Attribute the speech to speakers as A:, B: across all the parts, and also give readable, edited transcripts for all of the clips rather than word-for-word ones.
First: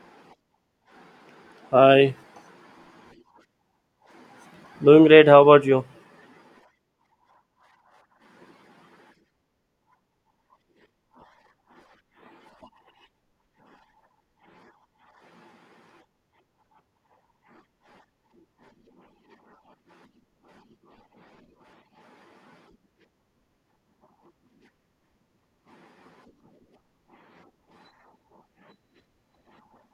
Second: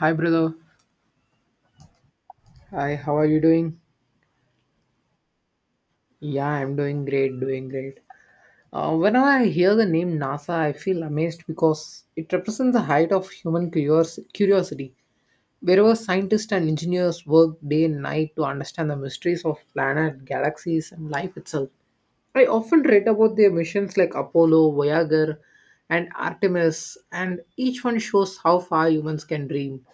A: Hi, brother.
B: Hi,
A: Hi, how are you doing?
B: doing great. How about you?
A: Yeah, I'm doing great, doing great. Whenever I hear the name NASA, I feel amazed because it represents the height of human curiosity. Wherever scientists and engineers work day and night to understand the mysteries of planet, galaxies, and life itself. I often read about their missions like Apollo, Voyager, and Artemis, and each one shows how far humans can dream.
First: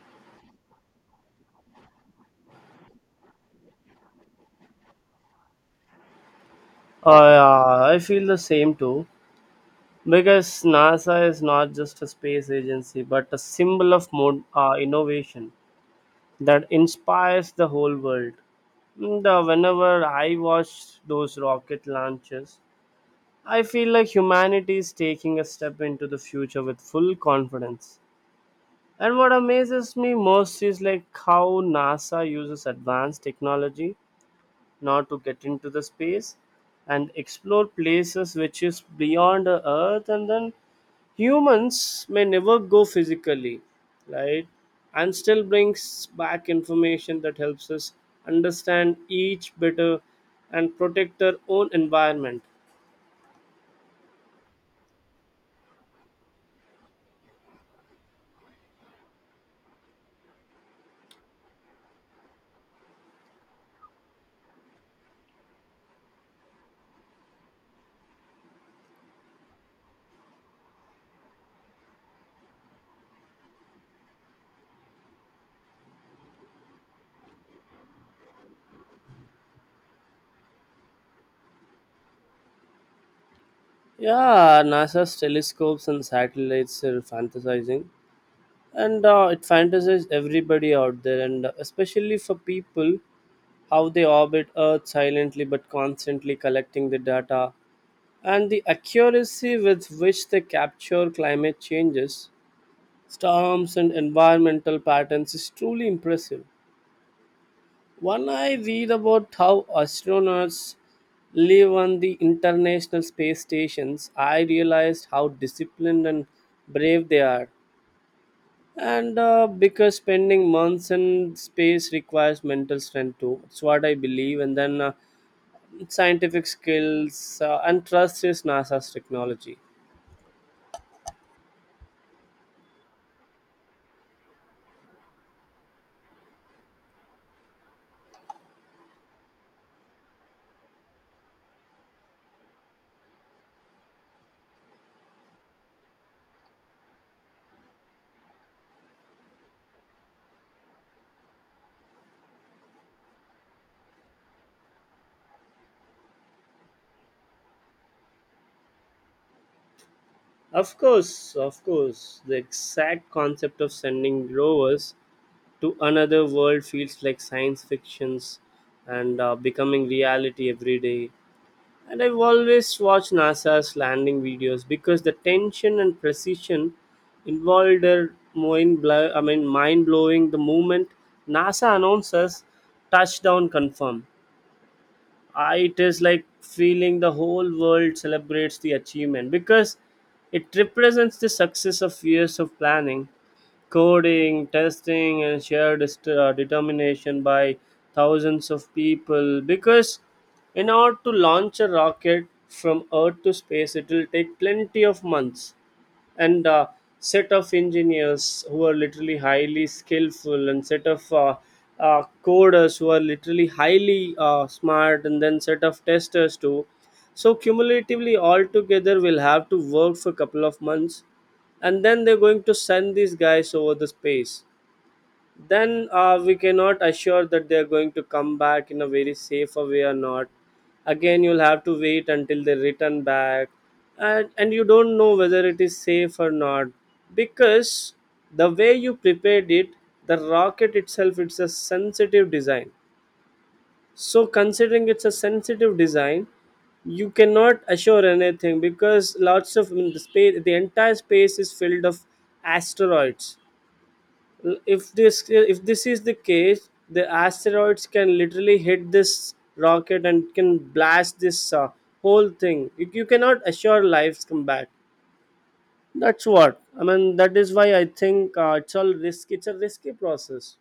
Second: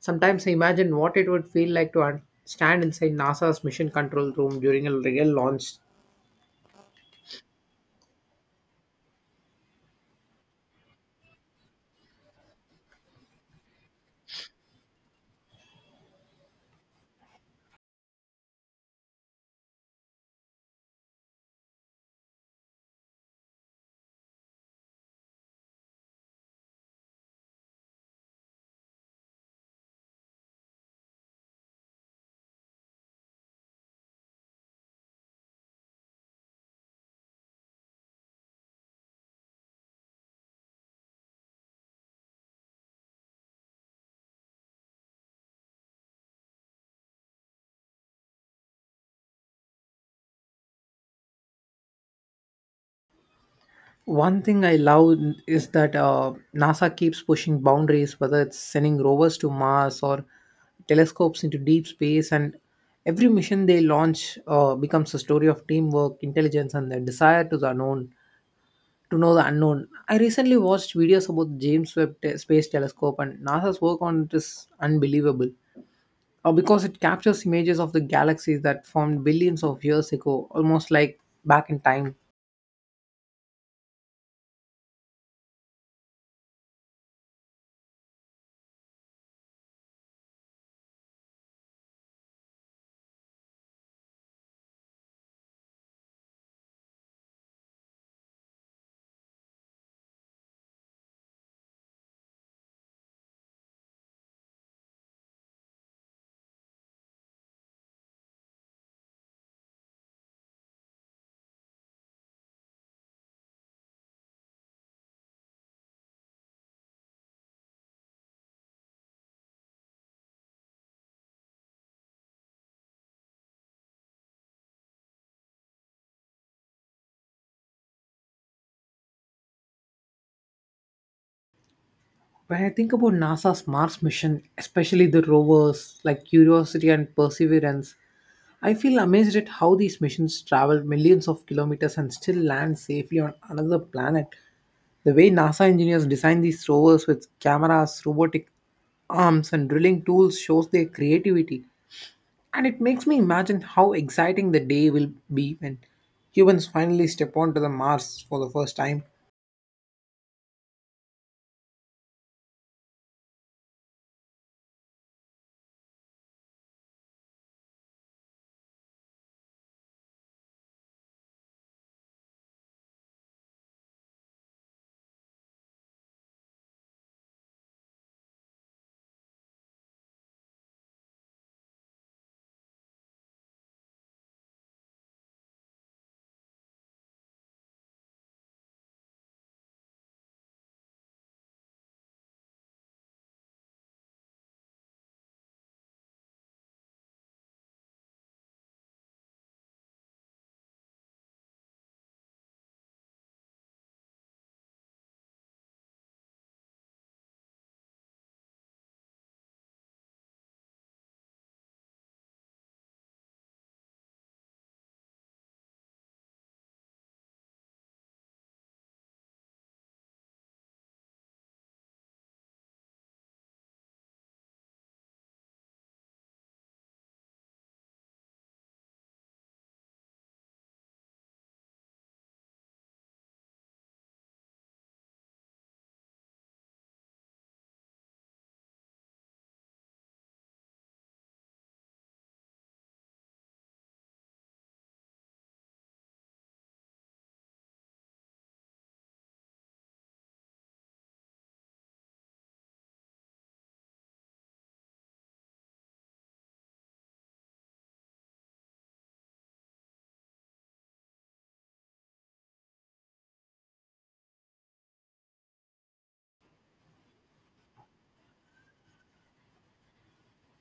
A: Sometimes I imagine what it would feel like to stand inside NASA's mission control room during a real launch.
B: Yeah, I feel the same too because NASA is not just a space agency but a symbol of innovation that inspires the whole world. Whenever I watch those rocket launches, I feel like humanity is taking a step into the future with full confidence. And what amazes me most is like how NASA uses advanced technology now to get into the space and explore places which is beyond the earth and then humans may never go physically, right, and still brings back information that helps us understand each better and protect our own environment.
A: One thing I love is that NASA keeps pushing boundaries, whether it's sending rovers to Mars or telescopes into deep space, and every mission they launch becomes a story of teamwork, intelligence, and the desire to know the unknown. I recently watched videos about James Space Telescope and NASA's work on it is unbelievable. Because it captures images of the galaxies that formed billions of years ago, almost like back in time.
B: Yeah, NASA's telescopes and satellites are fantasizing, and it fantasizes everybody out there, and especially for people how they orbit Earth silently but constantly collecting the data, and the accuracy with which they capture climate changes, storms, and environmental patterns is truly impressive. When I read about how astronauts live on the International Space Stations, I realized how disciplined and brave they are. And Because spending months in space requires mental strength too. It's what I believe. And then Scientific skills and trust is NASA's technology.
A: When I think about NASA's Mars mission, especially the rovers like Curiosity and Perseverance, I feel amazed at how these missions travel millions of kilometers and still land safely on another planet. The way NASA engineers design these rovers with cameras, robotic arms, and drilling tools shows their creativity. And it makes me imagine how exciting the day will be when humans finally step onto the Mars for the first time.
B: Of course, the exact concept of sending rovers to another world feels like science fictions, and becoming reality every day. And I've always watched NASA's landing videos because the tension and precision involved are mind blow. I mean, mind blowing. The moment NASA announces touchdown confirmed, it is like feeling the whole world celebrates the achievement because it represents the success of years of planning, coding, testing, and shared determination by thousands of people. Because in order to launch a rocket from Earth to space, it will take plenty of months, and set of engineers who are literally highly skillful, and set of coders who are literally highly smart, and then set of testers too. So cumulatively all together will have to work for a couple of months, and then they're going to send these guys over the space. Then we cannot assure that they are going to come back in a very safer way or not. Again, you'll have to wait until they return back, and you don't know whether it is safe or not, because the way you prepared it, the rocket itself, it's a sensitive design. So considering it's a sensitive design, you cannot assure anything, because lots of, I mean, the space, the entire space is filled of asteroids. If this, if this is the case, the asteroids can literally hit this rocket and can blast this whole thing. You you, cannot assure lives come back. That's what I mean. That is why I think it's all risk. It's a risky process.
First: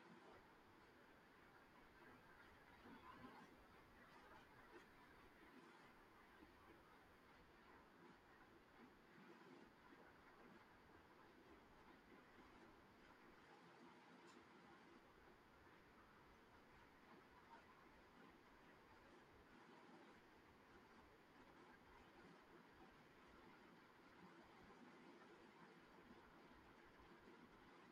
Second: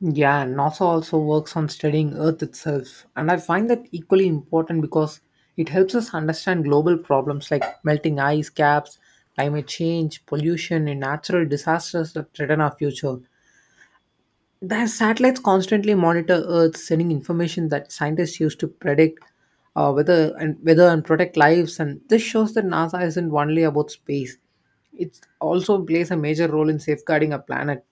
A: Yeah, NASA also works on studying Earth itself, and I find that equally important because it helps us understand global problems like melting ice caps, climate change, pollution, and natural disasters that threaten our future. The satellites constantly monitor Earth, sending information that scientists use to predict weather and protect lives. And this shows that NASA isn't only about space; it also plays a major role in safeguarding our planet.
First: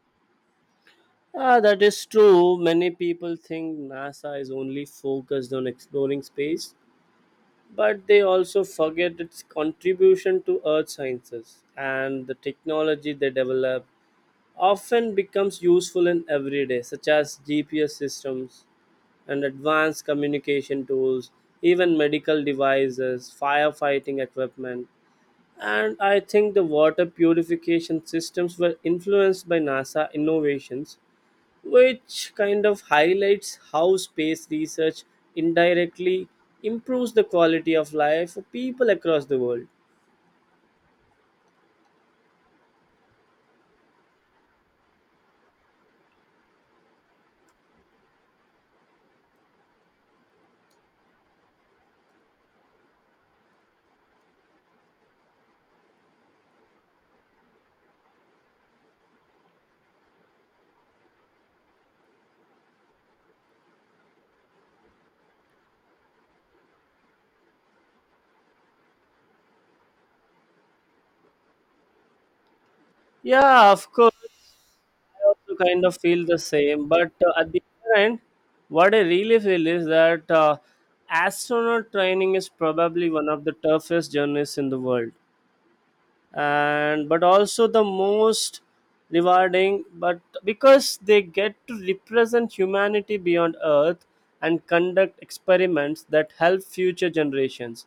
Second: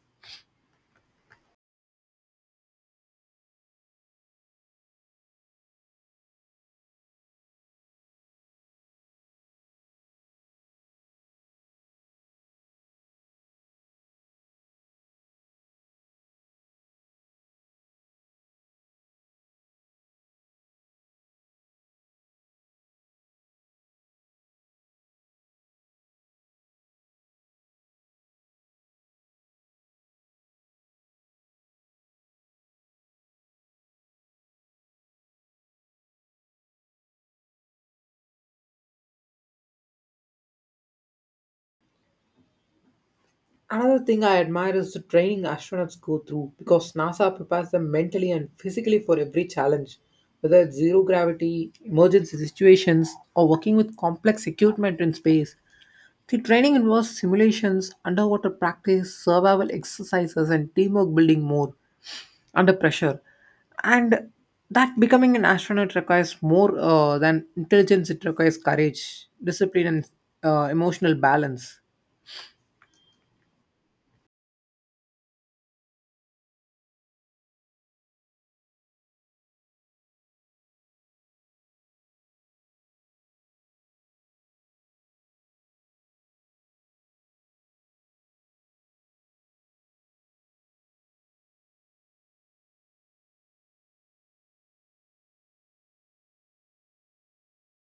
B: Ah, that is true. Many people think NASA is only focused on exploring space, but they also forget its contribution to earth sciences, and the technology they develop often becomes useful in everyday such as GPS systems and advanced communication tools, even medical devices, firefighting equipment. And I think the water purification systems were influenced by NASA innovations, which kind of highlights how space research indirectly improves the quality of life for people across the world.
A: Another thing I admire is the training astronauts go through because NASA prepares them mentally and physically for every challenge, whether it's zero gravity, emergency situations, or working with complex equipment in space. The training involves simulations, underwater practice, survival exercises, and teamwork building more under pressure. And that becoming an astronaut requires more than intelligence, it requires courage, discipline, and emotional balance.
B: Yeah, of course. I also kind of feel the same, but at the other end, what I really feel is that astronaut training is probably one of the toughest journeys in the world, and but also the most rewarding. But because they get to represent humanity beyond Earth and conduct experiments that help future generations,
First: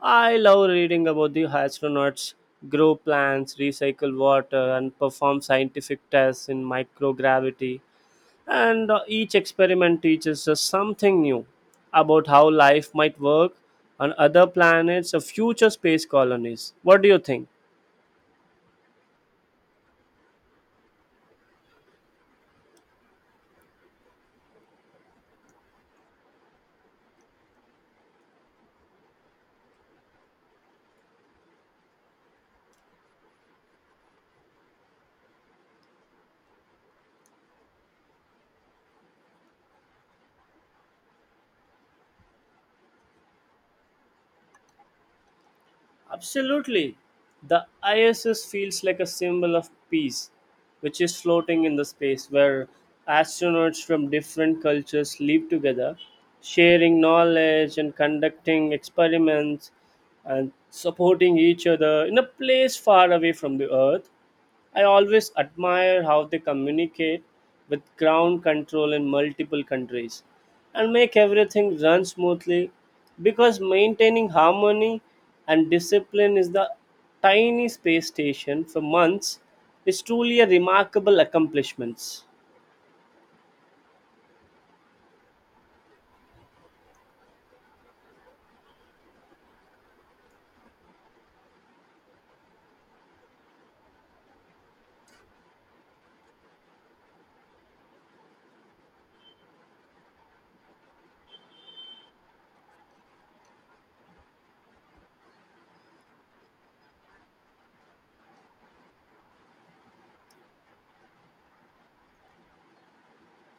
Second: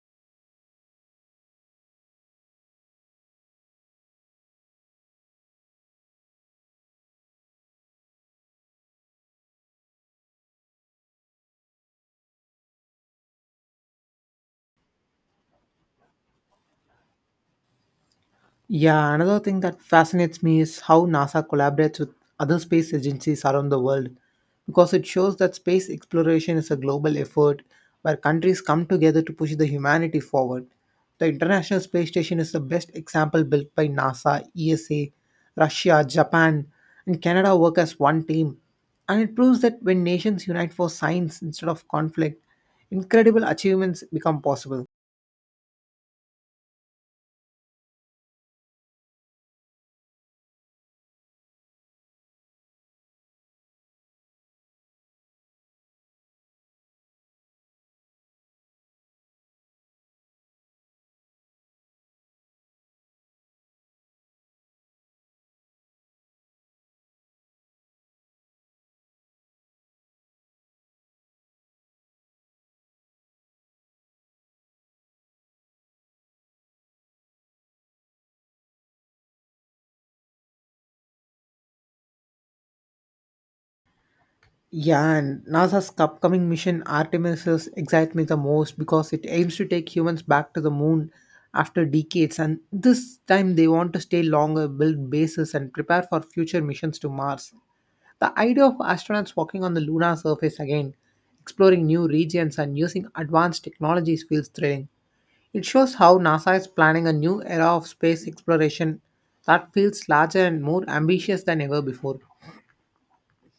B: I love reading about the astronauts, grow plants, recycle water, and perform scientific tests in microgravity. And Each experiment teaches us something new about how life might work on other planets or future space colonies. What do you think?
A: Yeah, another thing that fascinates me is how NASA collaborates with other space agencies around the world because it shows that space exploration is a global effort where countries come together to push the humanity forward. The International Space Station is the best example built by NASA, ESA, Russia, Japan, and Canada work as one team. And it proves that when nations unite for science instead of conflict, incredible achievements become possible.
B: Absolutely. The ISS feels like a symbol of peace, which is floating in the space where astronauts from different cultures live together, sharing knowledge and conducting experiments and supporting each other in a place far away from the Earth. I always admire how they communicate with ground control in multiple countries and make everything run smoothly, because maintaining harmony and discipline is the tiny space station for months is truly a remarkable accomplishment.
A: Yeah, and NASA's upcoming mission Artemis excites me the most because it aims to take humans back to the moon after decades, and this time they want to stay longer, build bases, and prepare for future missions to Mars. The idea of astronauts walking on the lunar surface again, exploring new regions, and using advanced technologies feels thrilling. It shows how NASA is planning a new era of space exploration that feels larger and more ambitious than ever before.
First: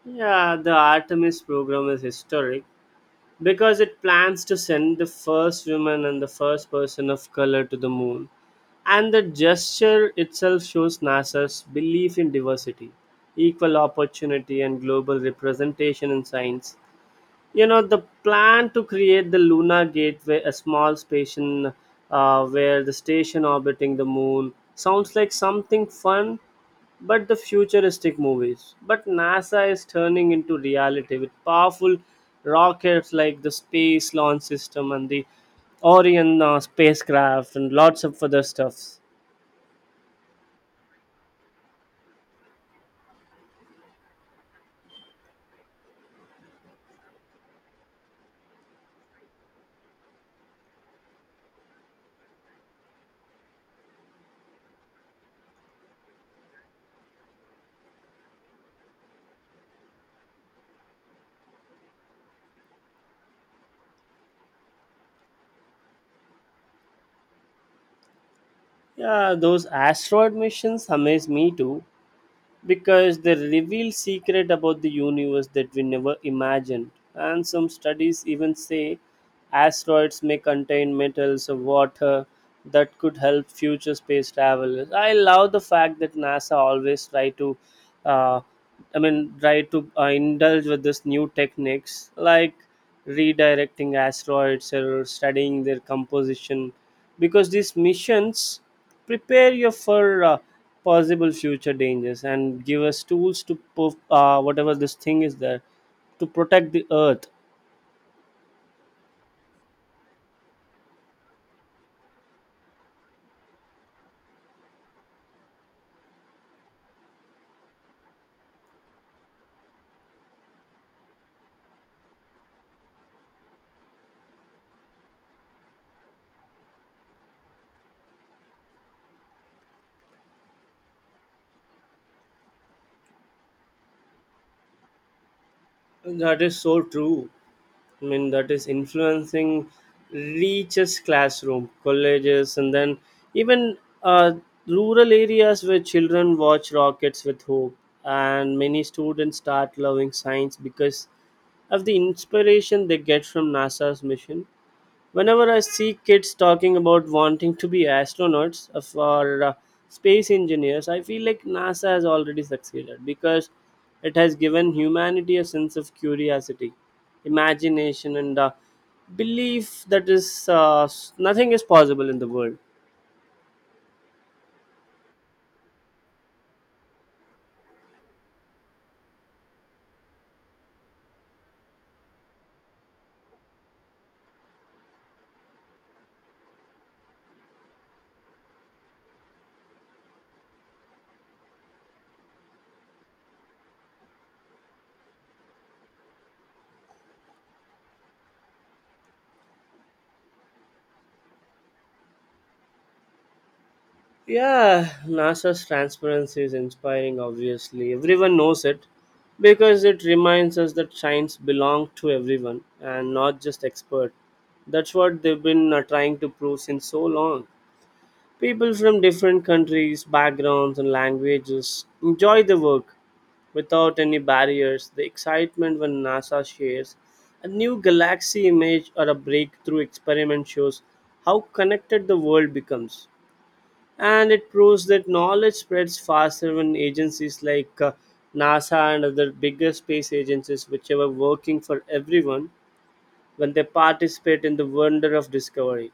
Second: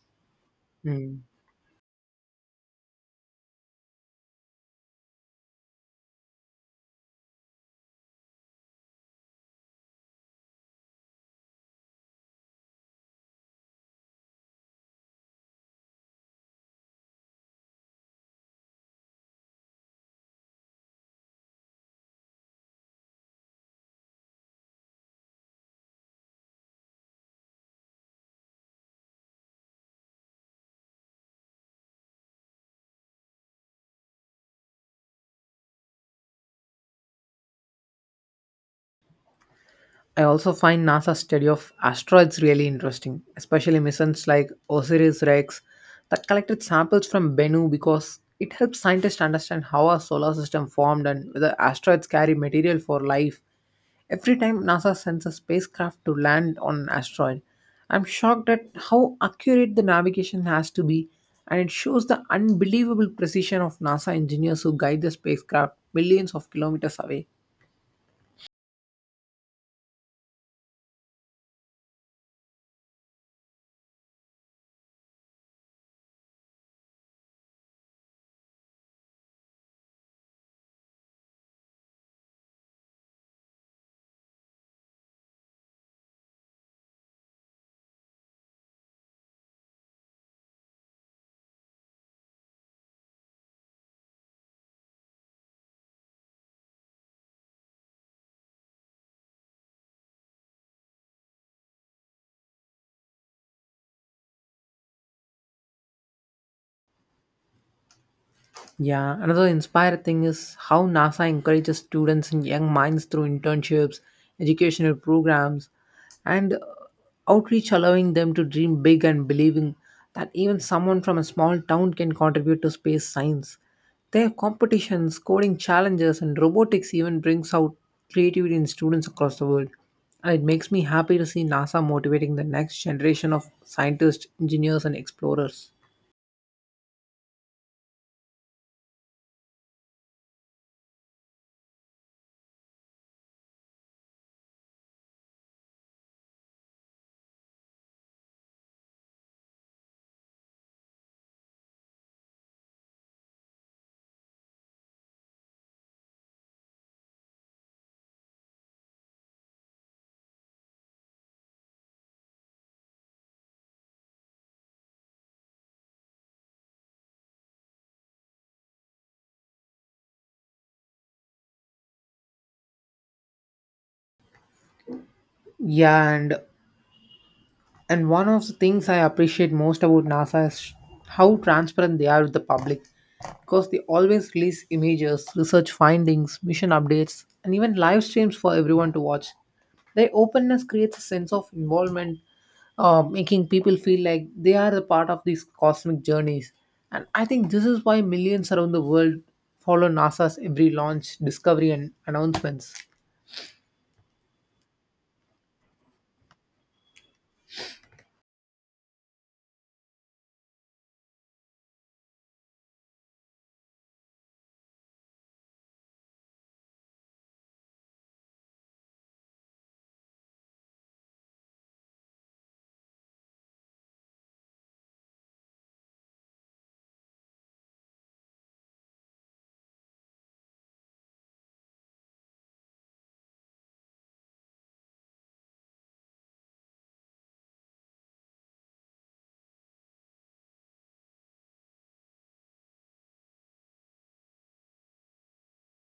B: Yeah, the
A: Hmm.
B: Artemis program is historic because it plans to send the first woman and the first person of color to the moon. And the gesture itself shows NASA's belief in diversity, equal opportunity, and global representation in science. You know, the plan to create the lunar gateway, a small station where the station orbiting the moon sounds like something fun but the futuristic movies, but NASA is turning into reality with powerful rockets like the space launch system and the Orion spacecraft and lots of other stuffs.
A: I also find NASA's study of asteroids really interesting, especially missions like OSIRIS REx that collected samples from Bennu because it helps scientists understand how our solar system formed and whether asteroids carry material for life. Every time NASA sends a spacecraft to land on an asteroid, I'm shocked at how accurate the navigation has to be, and it shows the unbelievable precision of NASA engineers who guide the spacecraft millions of kilometers away.
B: Yeah, those asteroid missions amaze me too because they reveal secret about the universe that we never imagined, and some studies even say asteroids may contain metals or water that could help future space travelers. I love the fact that NASA always try to uh, I mean try to indulge with this new techniques like redirecting asteroids or studying their composition, because these missions prepare you for possible future dangers and give us tools to whatever this thing is there, to protect the earth.
A: Yeah, another inspired thing is how NASA encourages students and young minds through internships, educational programs, and outreach, allowing them to dream big and believing that even someone from a small town can contribute to space science. Their competitions, coding challenges, and robotics even brings out creativity in students across the world. And it makes me happy to see NASA motivating the next generation of scientists, engineers, and explorers.
B: That is so true. I mean, that is influencing, reaches classroom, colleges, and then even uh, rural areas where children watch rockets with hope, and many students start loving science because of the inspiration they get from NASA's mission. Whenever I see kids talking about wanting to be astronauts or space engineers, I feel like NASA has already succeeded because it has given humanity a sense of curiosity, imagination, and belief that is nothing is possible in the world.
A: Yeah, and one of the things I appreciate most about NASA is how transparent they are with the public because they always release images, research findings, mission updates, and even live streams for everyone to watch. Their openness creates a sense of involvement, making people feel like they are a part of these cosmic journeys. And I think this is why millions around the world follow NASA's every launch, discovery, and announcements.
B: Yeah, NASA's transparency is inspiring, obviously. Everyone knows it because it reminds us that science belongs to everyone and not just experts. That's what they've been trying to prove since so long. People from different countries, backgrounds, and languages enjoy the work without any barriers. The excitement when NASA shares a new galaxy image or a breakthrough experiment shows how connected the world becomes, and it proves that knowledge spreads faster when agencies like NASA and other bigger space agencies, which are working for everyone, when they participate in the wonder of discovery.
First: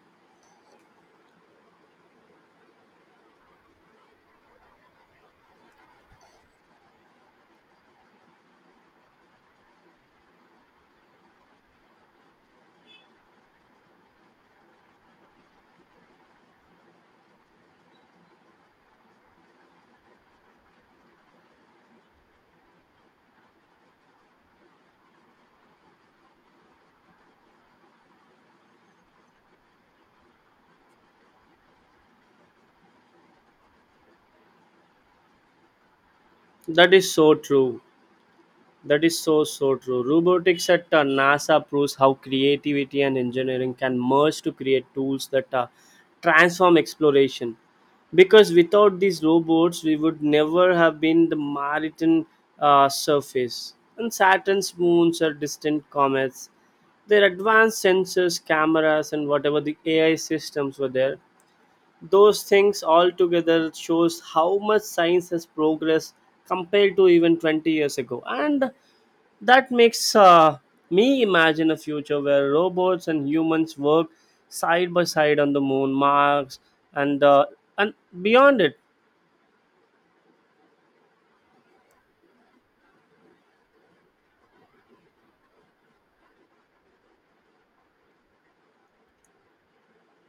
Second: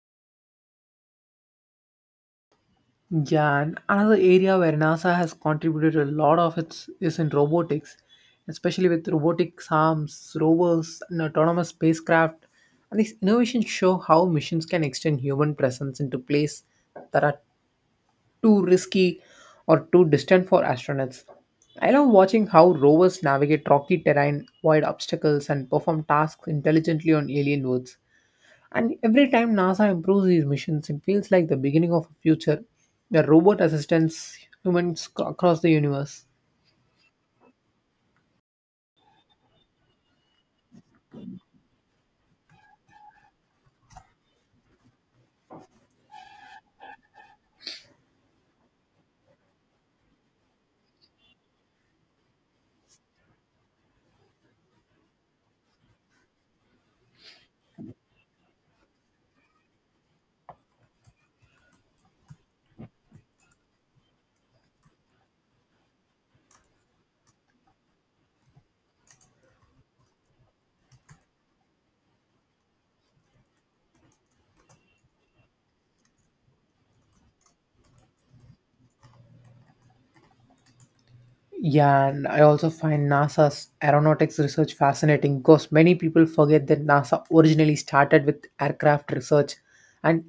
A: Yeah, and another area where NASA has contributed a lot of its is in robotics, especially with robotic arms, rovers, and autonomous spacecraft. And these innovations show how missions can extend human presence into places that are too risky or too distant for astronauts. I love watching how rovers navigate rocky terrain, avoid obstacles, and perform tasks intelligently on alien worlds. And every time NASA improves these missions, it feels like the beginning of a future where robot assistants across the universe.
B: That is so true. That is so so true. Robotics at NASA proves how creativity and engineering can merge to create tools that transform exploration. Because without these robots, we would never have been the Martian surface. And Saturn's moons are distant comets. Their advanced sensors, cameras, and whatever the AI systems were there, those things all together shows how much science has progressed compared to even 20 years ago. And that makes me imagine a future where robots and humans work side by side on the moon, Mars, and and beyond it.
A: Yeah, and I also find NASA's aeronautics research fascinating because many people forget that NASA originally started with aircraft research, and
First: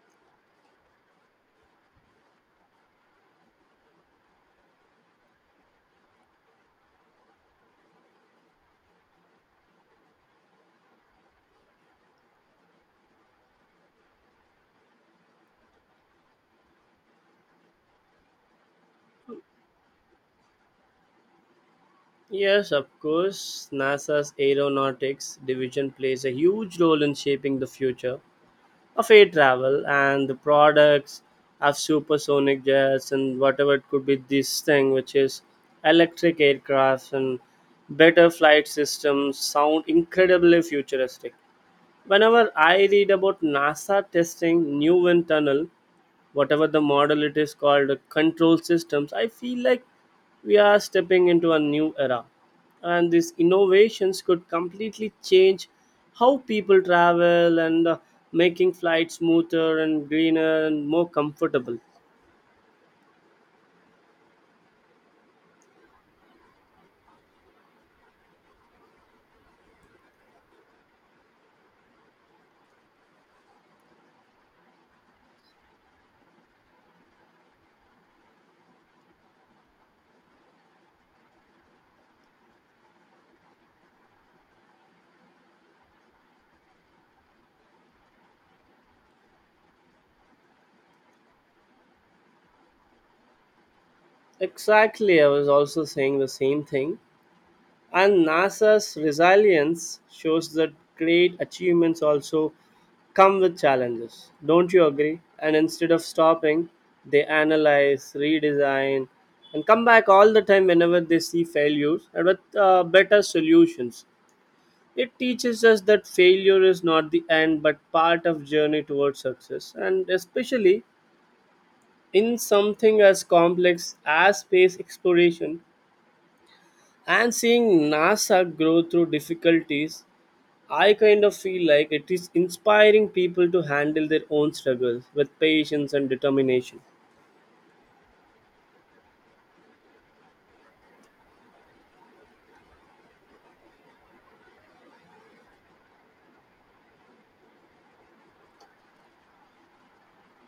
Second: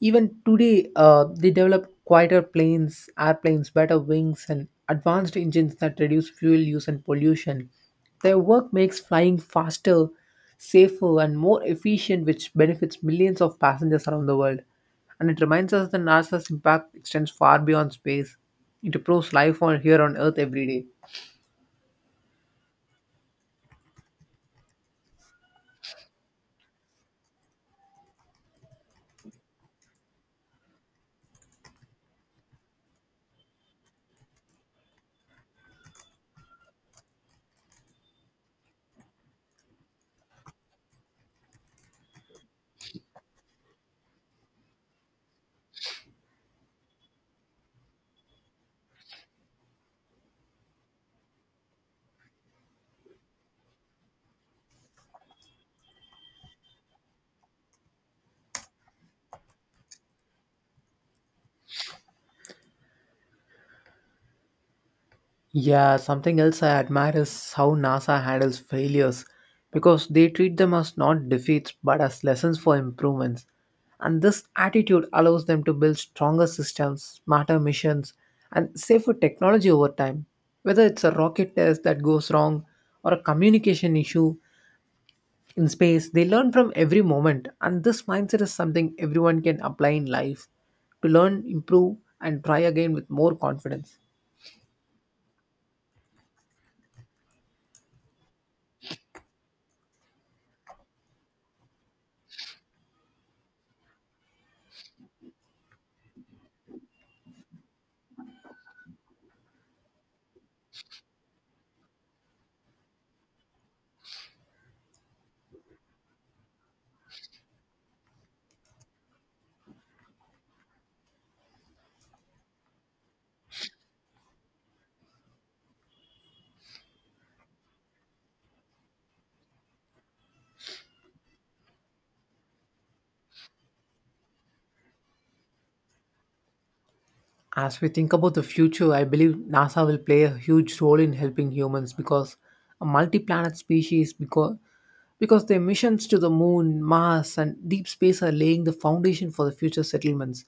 A: even today, they develop quieter planes, airplanes, better wings, and advanced engines that reduce fuel use and pollution. Their work makes flying faster, safer, and more efficient, which benefits millions of passengers around the world. And it reminds us that NASA's impact extends far beyond space. It improves life on here on Earth every day.
B: Yes, of course, NASA's aeronautics division plays a huge role in shaping the future of air travel, and the products of supersonic jets and whatever it could be this thing which is electric aircrafts and better flight systems sound incredibly futuristic. Whenever I read about NASA testing new wind tunnel, whatever the model it is called, the control systems, I feel like we are stepping into a new era. And these innovations could completely change how people travel, and making flights smoother and greener and more comfortable.
A: Yeah, something else I admire is how NASA handles failures because they treat them as not defeats but as lessons for improvements. And this attitude allows them to build stronger systems, smarter missions, and safer technology over time. Whether it's a rocket test that goes wrong or a communication issue, in space, they learn from every moment, and this mindset is something everyone can apply in life to learn, improve, and try again with more confidence.
B: Exactly, I was also saying the same thing. And NASA's resilience shows that great achievements also come with challenges. Don't you agree? And instead of stopping, they analyze, redesign, and come back all the time whenever they see failures, and with better solutions. It teaches us that failure is not the end but part of journey towards success. And especially in something as complex as space exploration, and seeing NASA grow through difficulties, I kind of feel like it is inspiring people to handle their own struggles with patience and determination.
A: As we think about the future, I believe NASA will play a huge role in helping humans because a multi-planet species because their missions to the moon, Mars, and deep space are laying the foundation for the future settlements.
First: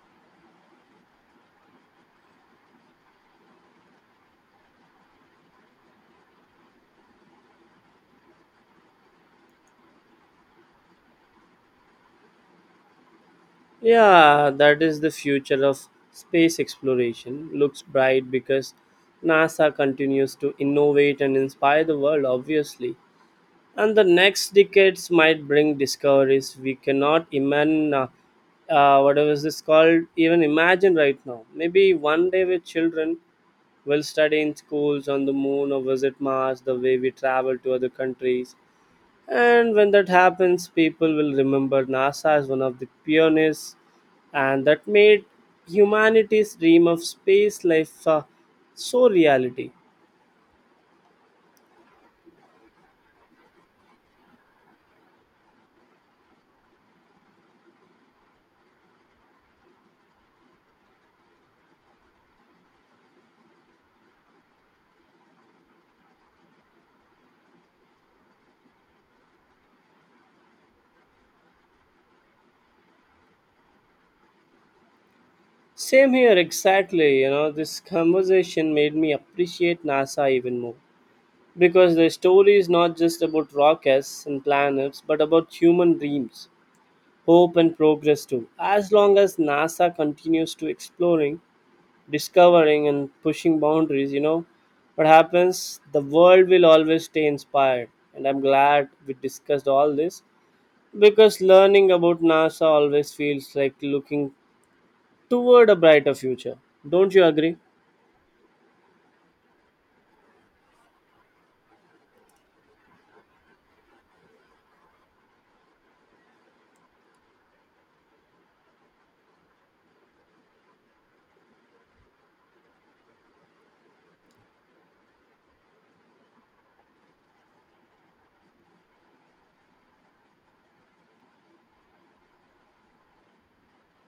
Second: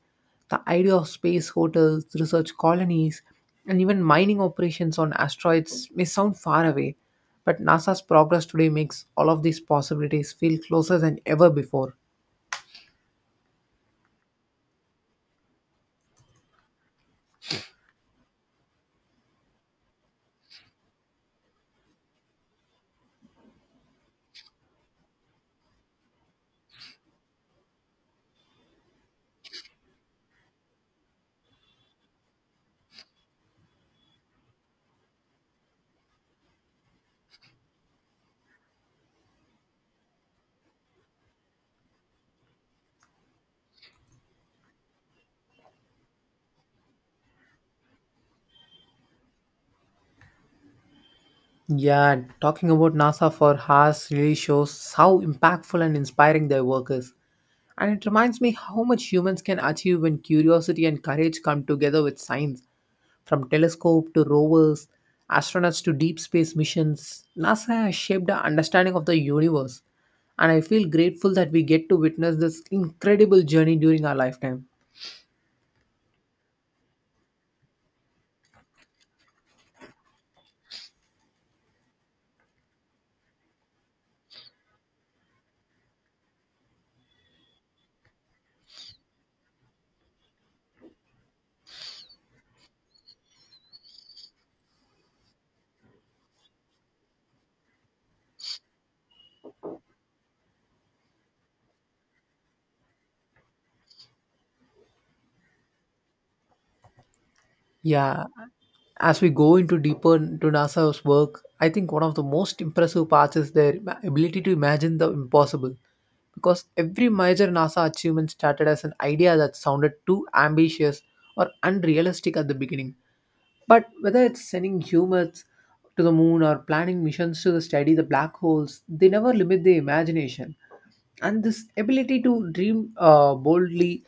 A: The idea of space hotels, research colonies, and even mining operations on asteroids may sound far away, but NASA's progress today makes all of these possibilities feel closer than ever before.
B: Yeah, that is the future of space exploration. Looks bright because NASA continues to innovate and inspire the world, obviously. And the next decades might bring discoveries we cannot imagine, whatever is this called, even imagine right now. Maybe one day with children will study in schools on the moon or visit Mars the way we travel to other countries. And when that happens, people will remember NASA as one of the pioneers and that made humanity's dream of space life so reality.
A: Yeah, and talking about NASA for hours really shows how impactful and inspiring their work is. And it reminds me how much humans can achieve when curiosity and courage come together with science. From telescope to rovers, astronauts to deep space missions, NASA has shaped our understanding of the universe. And I feel grateful that we get to witness this incredible journey during our lifetime.
B: Same here, exactly. You know, this conversation made me appreciate NASA even more because the story is not just about rockets and planets, but about human dreams, hope, and progress too. As long as NASA continues to exploring, discovering, and pushing boundaries, you know, what happens? The world will always stay inspired, and I'm glad we discussed all this because learning about NASA always feels like looking toward a brighter future. Don't you agree?
A: Yeah, as we go into deeper into NASA's work, I think one of the most impressive parts is their ability to imagine the impossible. Because every major NASA achievement started as an idea that sounded too ambitious or unrealistic at the beginning. But whether it's sending humans to the moon or planning missions to the study the black holes, they never limit their imagination, and this ability to dream boldly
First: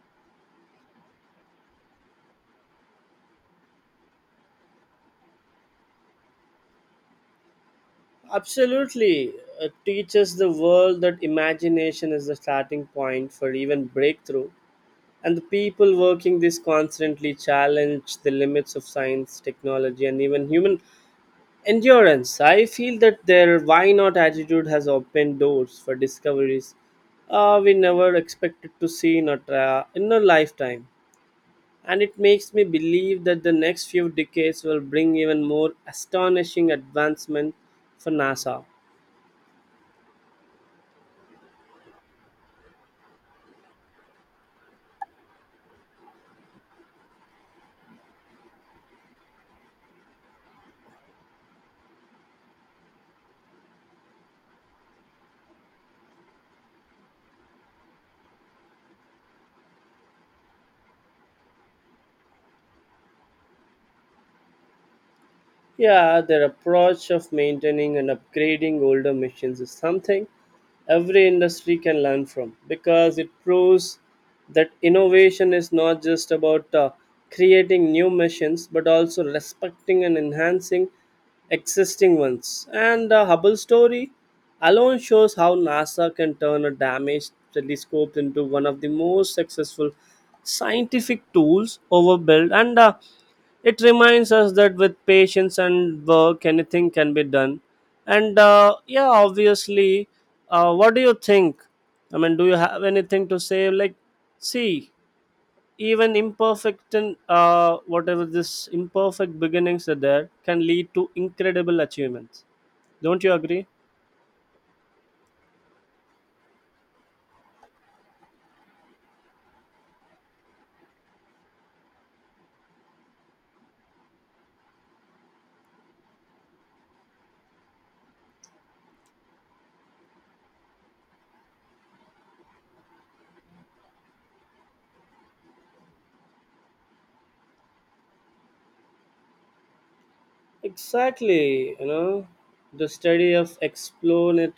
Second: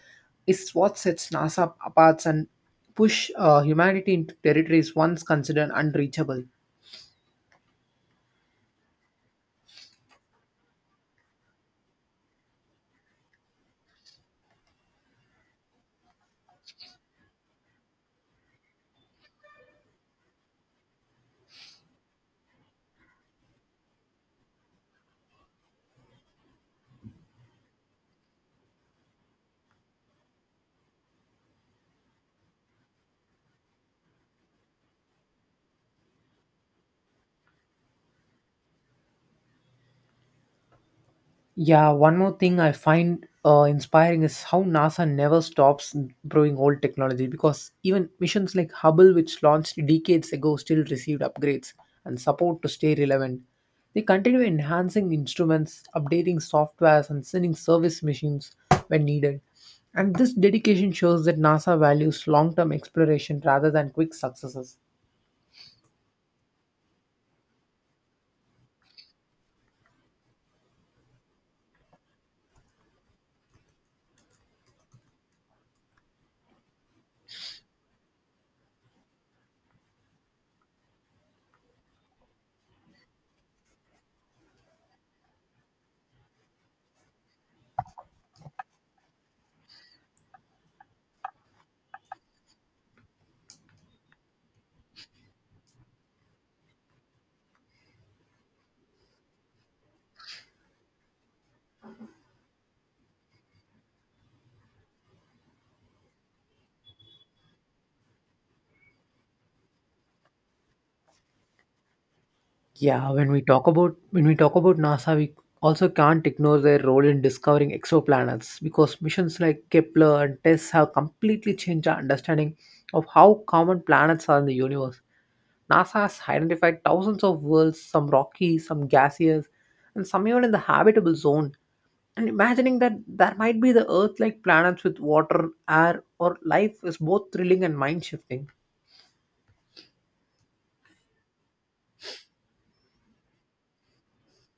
A: is what sets NASA apart and push humanity into territories once considered unreachable.
B: Absolutely. It teaches the world that imagination is the starting point for even breakthrough. And the people working this constantly challenge the limits of science, technology, and even human endurance. I feel that their why not attitude has opened doors for discoveries, we never expected to see in a, in a lifetime. And it makes me believe that the next few decades will bring even more astonishing advancement for NASA.
A: Yeah, one more thing I find inspiring is how NASA never stops improving old technology because even missions like Hubble, which launched decades ago, still received upgrades and support to stay relevant. They continue enhancing instruments, updating softwares, and sending service missions when needed. And this dedication shows that NASA values long term exploration rather than quick successes.
B: Yeah, their approach of maintaining and upgrading older machines is something every industry can learn from because it proves that innovation is not just about creating new machines but also respecting and enhancing existing ones. And the Hubble story alone shows how NASA can turn a damaged telescope into one of the most successful scientific tools over built. And it reminds us that with patience and work anything can be done. And yeah, obviously, what do you think? I mean, do you have anything to say, like, see, even imperfect and whatever this imperfect beginnings are there can lead to incredible achievements.
A: Yeah,
B: Don't
A: when
B: you
A: we
B: agree?
A: talk about when we talk about NASA, we also can't ignore their role in discovering exoplanets because missions like Kepler and TESS have completely changed our understanding of how common planets are in the universe. NASA has identified thousands of worlds, some rocky, some gaseous, and some even in the habitable zone. And imagining that there might be the Earth-like planets with water, air, or life is both thrilling and mind-shifting.
B: Exactly. You know, the study of explore it,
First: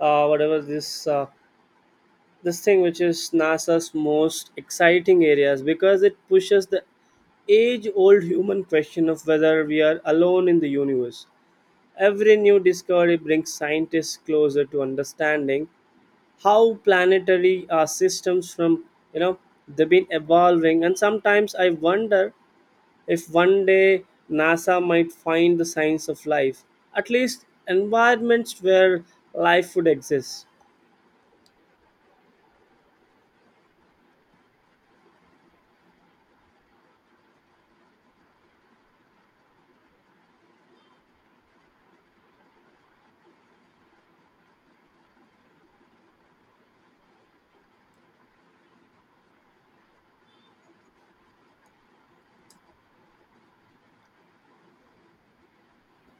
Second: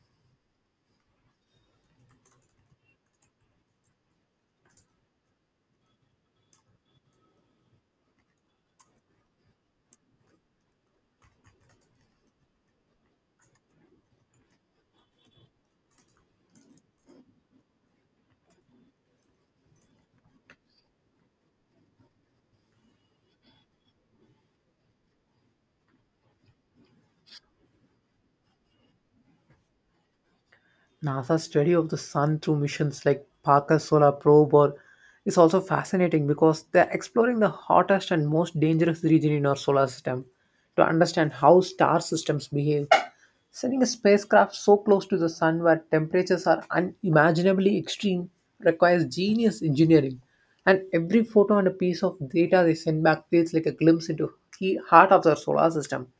B: whatever this thing which is NASA's most exciting areas because it pushes the age old human question of whether we are alone in the universe. Every new discovery brings scientists closer to understanding how planetary systems from, you know, they've been evolving, and sometimes I wonder if one day NASA might find the signs of life, at least environments where life would exist.
A: NASA's study of the sun through missions like Parker's Solar Probe or is also fascinating because they're exploring the hottest and most dangerous region in our solar system to understand how star systems behave. Sending a spacecraft so close to the sun where temperatures are unimaginably extreme requires genius engineering. And every photo and a piece of data they send back feels like a glimpse into the heart of their solar system.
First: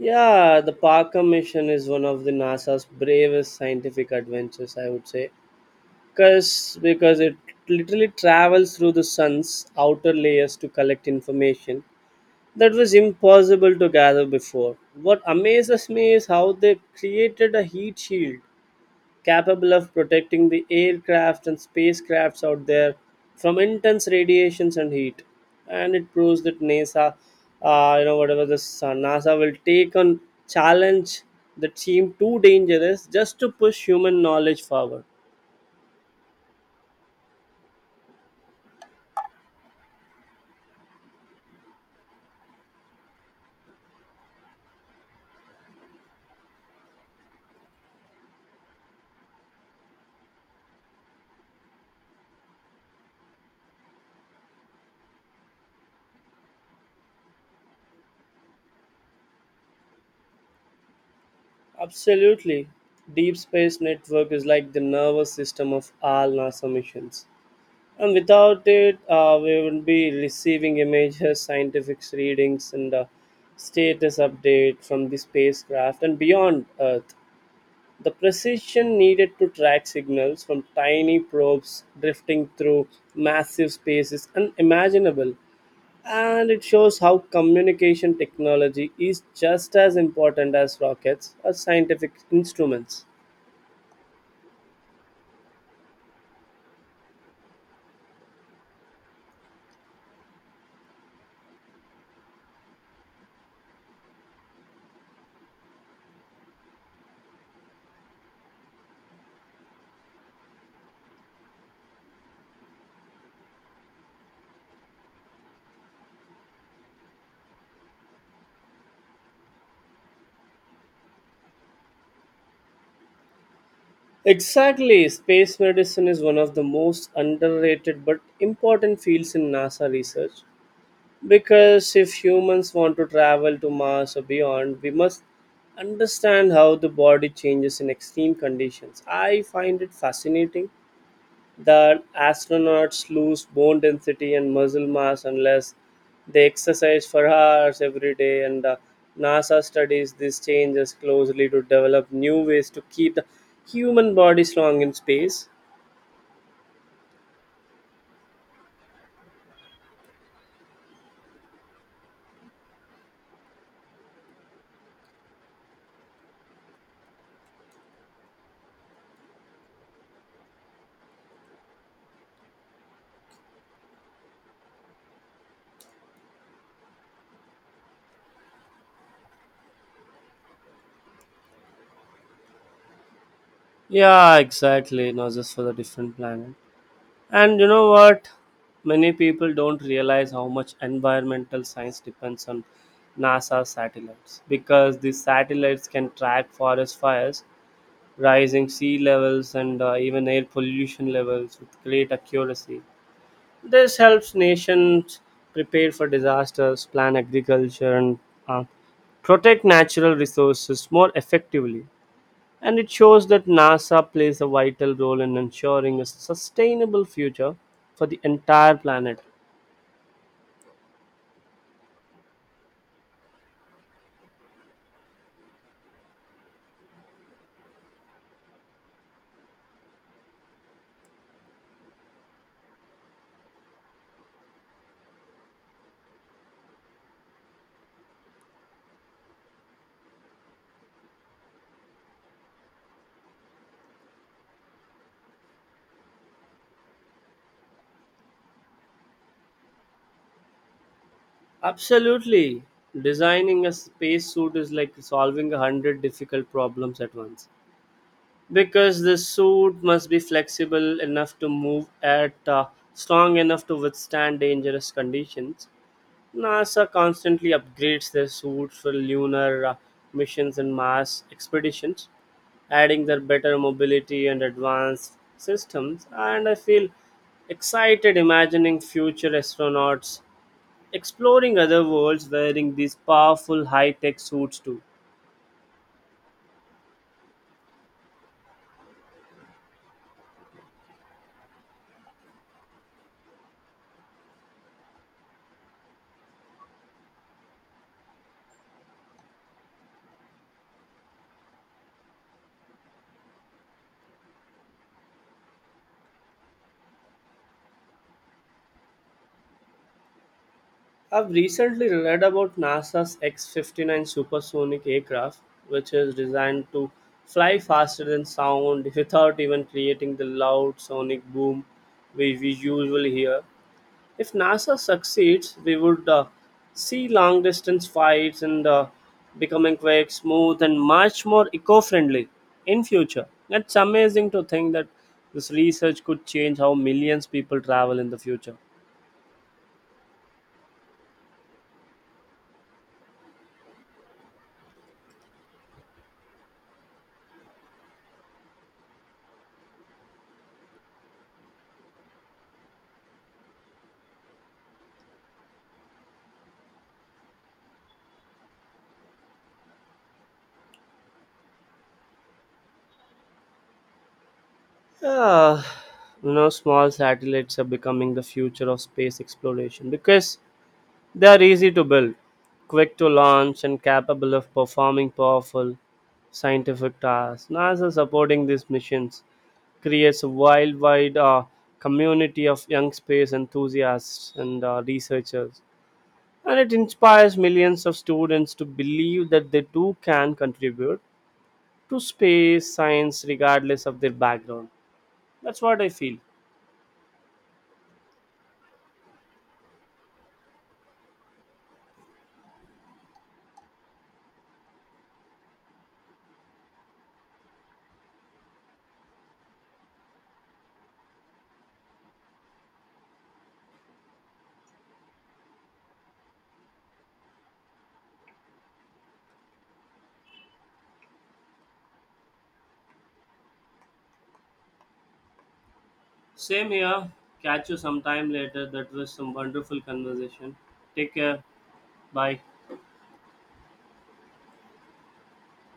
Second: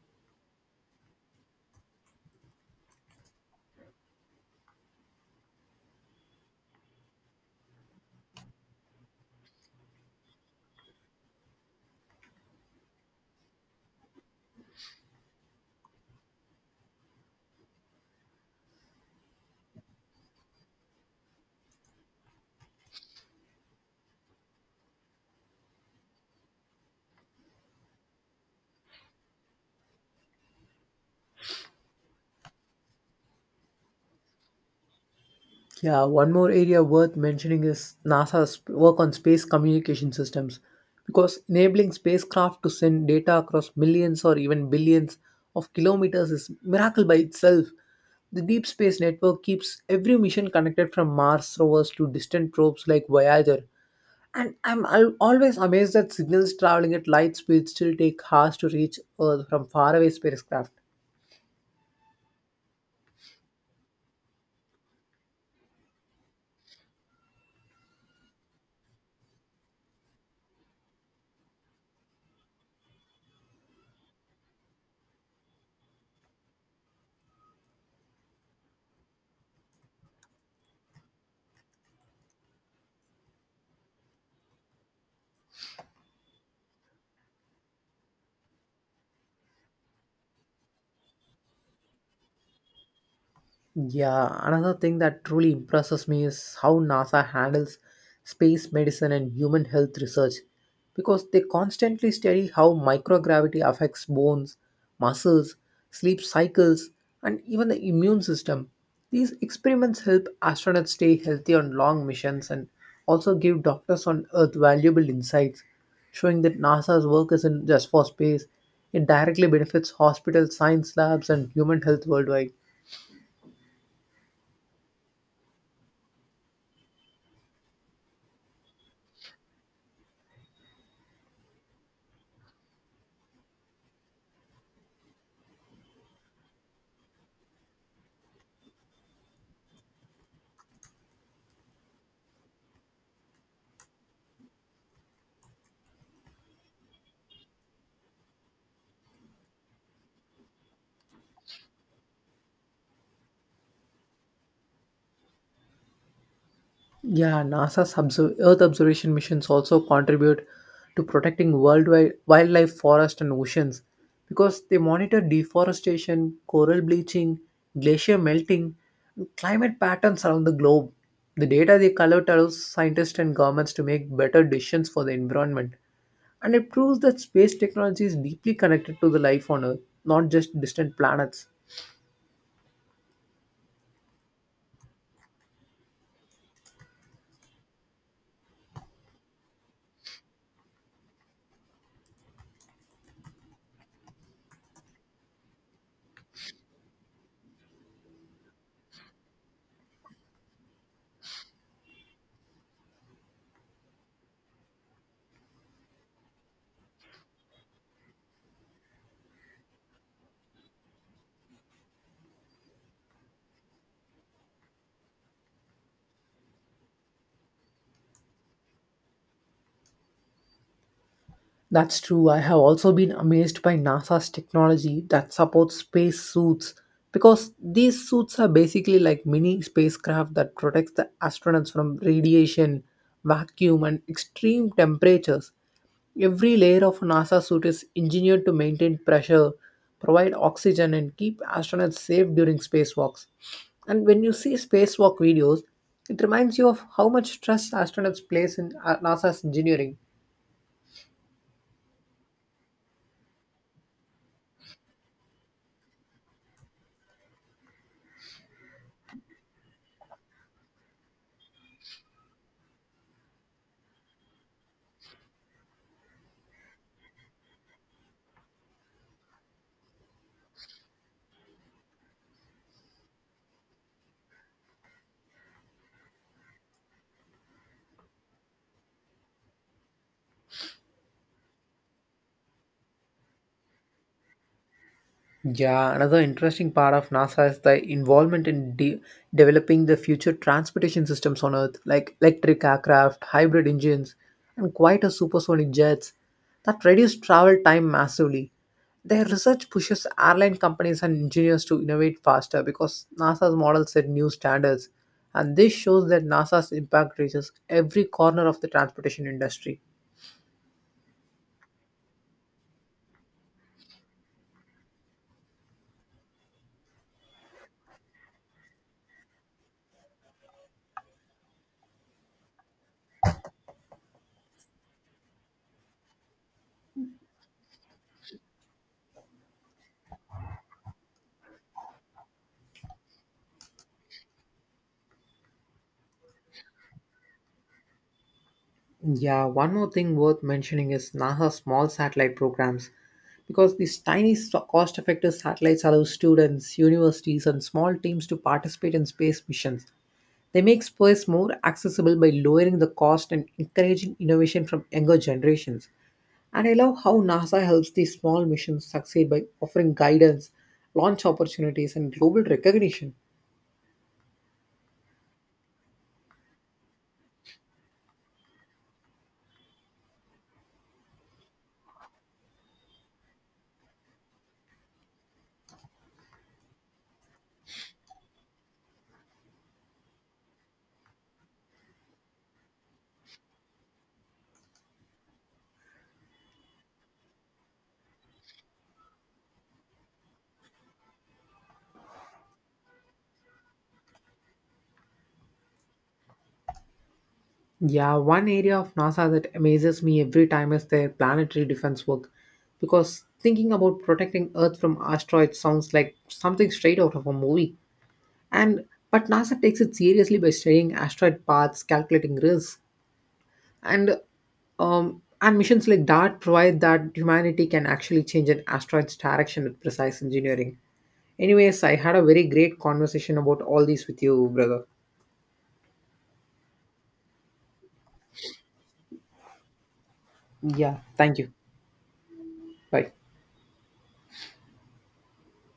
B: Yeah, the Parker mission is one of the NASA's bravest scientific adventures, I would say. Because it literally travels through the sun's outer layers to collect information that was impossible to gather before. What amazes me is how they created a heat shield capable of protecting the aircraft and spacecrafts out there from intense radiations and heat. And it proves that NASA, you know, whatever this NASA will take on challenge that seem too dangerous just to push human knowledge forward.
A: Yeah, one more area worth mentioning is NASA's work on space communication systems because enabling spacecraft to send data across millions or even billions of kilometers is miracle by itself. The deep space network keeps every mission connected from Mars rovers to distant probes like Voyager. And I'm always amazed that signals traveling at light speed still take hours to reach Earth from faraway spacecraft.
B: Absolutely. Deep Space Network is like the nervous system of all NASA missions. And without it, we will be receiving images, scientific readings, and status update from the spacecraft and beyond Earth. The precision needed to track signals from tiny probes drifting through massive space is unimaginable. And it shows how communication technology is just as important as rockets or scientific instruments.
A: Yeah, another thing that truly impresses me is how NASA handles space medicine and human health research because they constantly study how microgravity affects bones, muscles, sleep cycles, and even the immune system. These experiments help astronauts stay healthy on long missions and also give doctors on Earth valuable insights, showing that NASA's work isn't just for space, it directly benefits hospital science labs and human health worldwide.
B: Exactly. Space medicine is one of the most underrated but important fields in NASA research because if humans want to travel to Mars or beyond, we must understand how the body changes in extreme conditions. I find it fascinating the astronauts lose bone density and muscle mass unless they exercise for hours every day, and the NASA studies these changes closely to develop new ways to keep the human body strong in space.
A: Yeah, NASA's Earth observation missions also contribute to protecting worldwide wildlife, forests, and oceans because they monitor deforestation, coral bleaching, glacier melting, and climate patterns around the globe. The data they collect allows scientists and governments to make better decisions for the environment, and it proves that space technology is deeply connected to the life on Earth, not just distant planets.
B: Yeah, exactly. Not just for the different planet. And you know what? Many people don't realize how much environmental science depends on NASA satellites because these satellites can track forest fires, rising sea levels, and even air pollution levels with great accuracy. This helps nations prepare for disasters, plan agriculture, and uh, protect natural resources more effectively. And it shows that NASA plays a vital role in ensuring a sustainable future for the entire planet.
A: That's true. I have also been amazed by NASA's technology that supports space suits because these suits are basically like mini spacecraft that protects the astronauts from radiation, vacuum and extreme temperatures. Every layer of a NASA suit is engineered to maintain pressure, provide oxygen and keep astronauts safe during spacewalks. And when you see spacewalk videos, it reminds you of how much trust astronauts place in NASA's engineering.
B: Absolutely. Designing a spacesuit is like solving 100 difficult problems at once. Because the suit must be flexible enough to move at, strong enough to withstand dangerous conditions. NASA constantly upgrades their suits for lunar missions and Mars expeditions, adding their better mobility and advanced systems, and I feel excited imagining future astronauts exploring other worlds wearing these powerful high-tech suits too.
A: Yeah, another interesting part of NASA is the involvement in developing the future transportation systems on Earth, like electric aircraft, hybrid engines, and quieter supersonic jets that reduce travel time massively. Their research pushes airline companies and engineers to innovate faster because NASA's model set new standards, and this shows that NASA's impact reaches every corner of the transportation industry.
B: I've recently read about NASA's X 59 supersonic aircraft, which is designed to fly faster than sound without even creating the loud sonic boom we usually hear. If NASA succeeds, we would, see long distance flights and, becoming quick, smooth, and much more eco friendly in future. It's amazing to think that this research could change how millions people travel in the future.
A: Yeah, one more thing worth mentioning is NASA's small satellite programs because these tiny cost-effective satellites allow students, universities and small teams to participate in space missions. They make space more accessible by lowering the cost and encouraging innovation from younger generations. And I love how NASA helps these small missions succeed by offering guidance, launch opportunities and global recognition.
B: Yeah, you know, small satellites are becoming the future of space exploration because they are easy to build, quick to launch, and capable of performing powerful scientific tasks. NASA supporting these missions creates a worldwide community of young space enthusiasts and, researchers, and it inspires millions of students to believe that they too can contribute to space science regardless of their background. That's what I feel.
A: Yeah, one area of NASA that amazes me every time is their planetary defense work. Because thinking about protecting Earth from asteroids sounds like something straight out of a movie. And but NASA takes it seriously by studying asteroid paths, calculating risks, and and missions like DART provide that humanity can actually change an asteroid's direction with precise engineering. Anyways, I had a very great conversation about all these with you, brother.
B: Same here. Catch you sometime later. That was some wonderful conversation.
A: Yeah,
B: Take
A: thank
B: care.
A: you.
B: Bye.
A: Bye.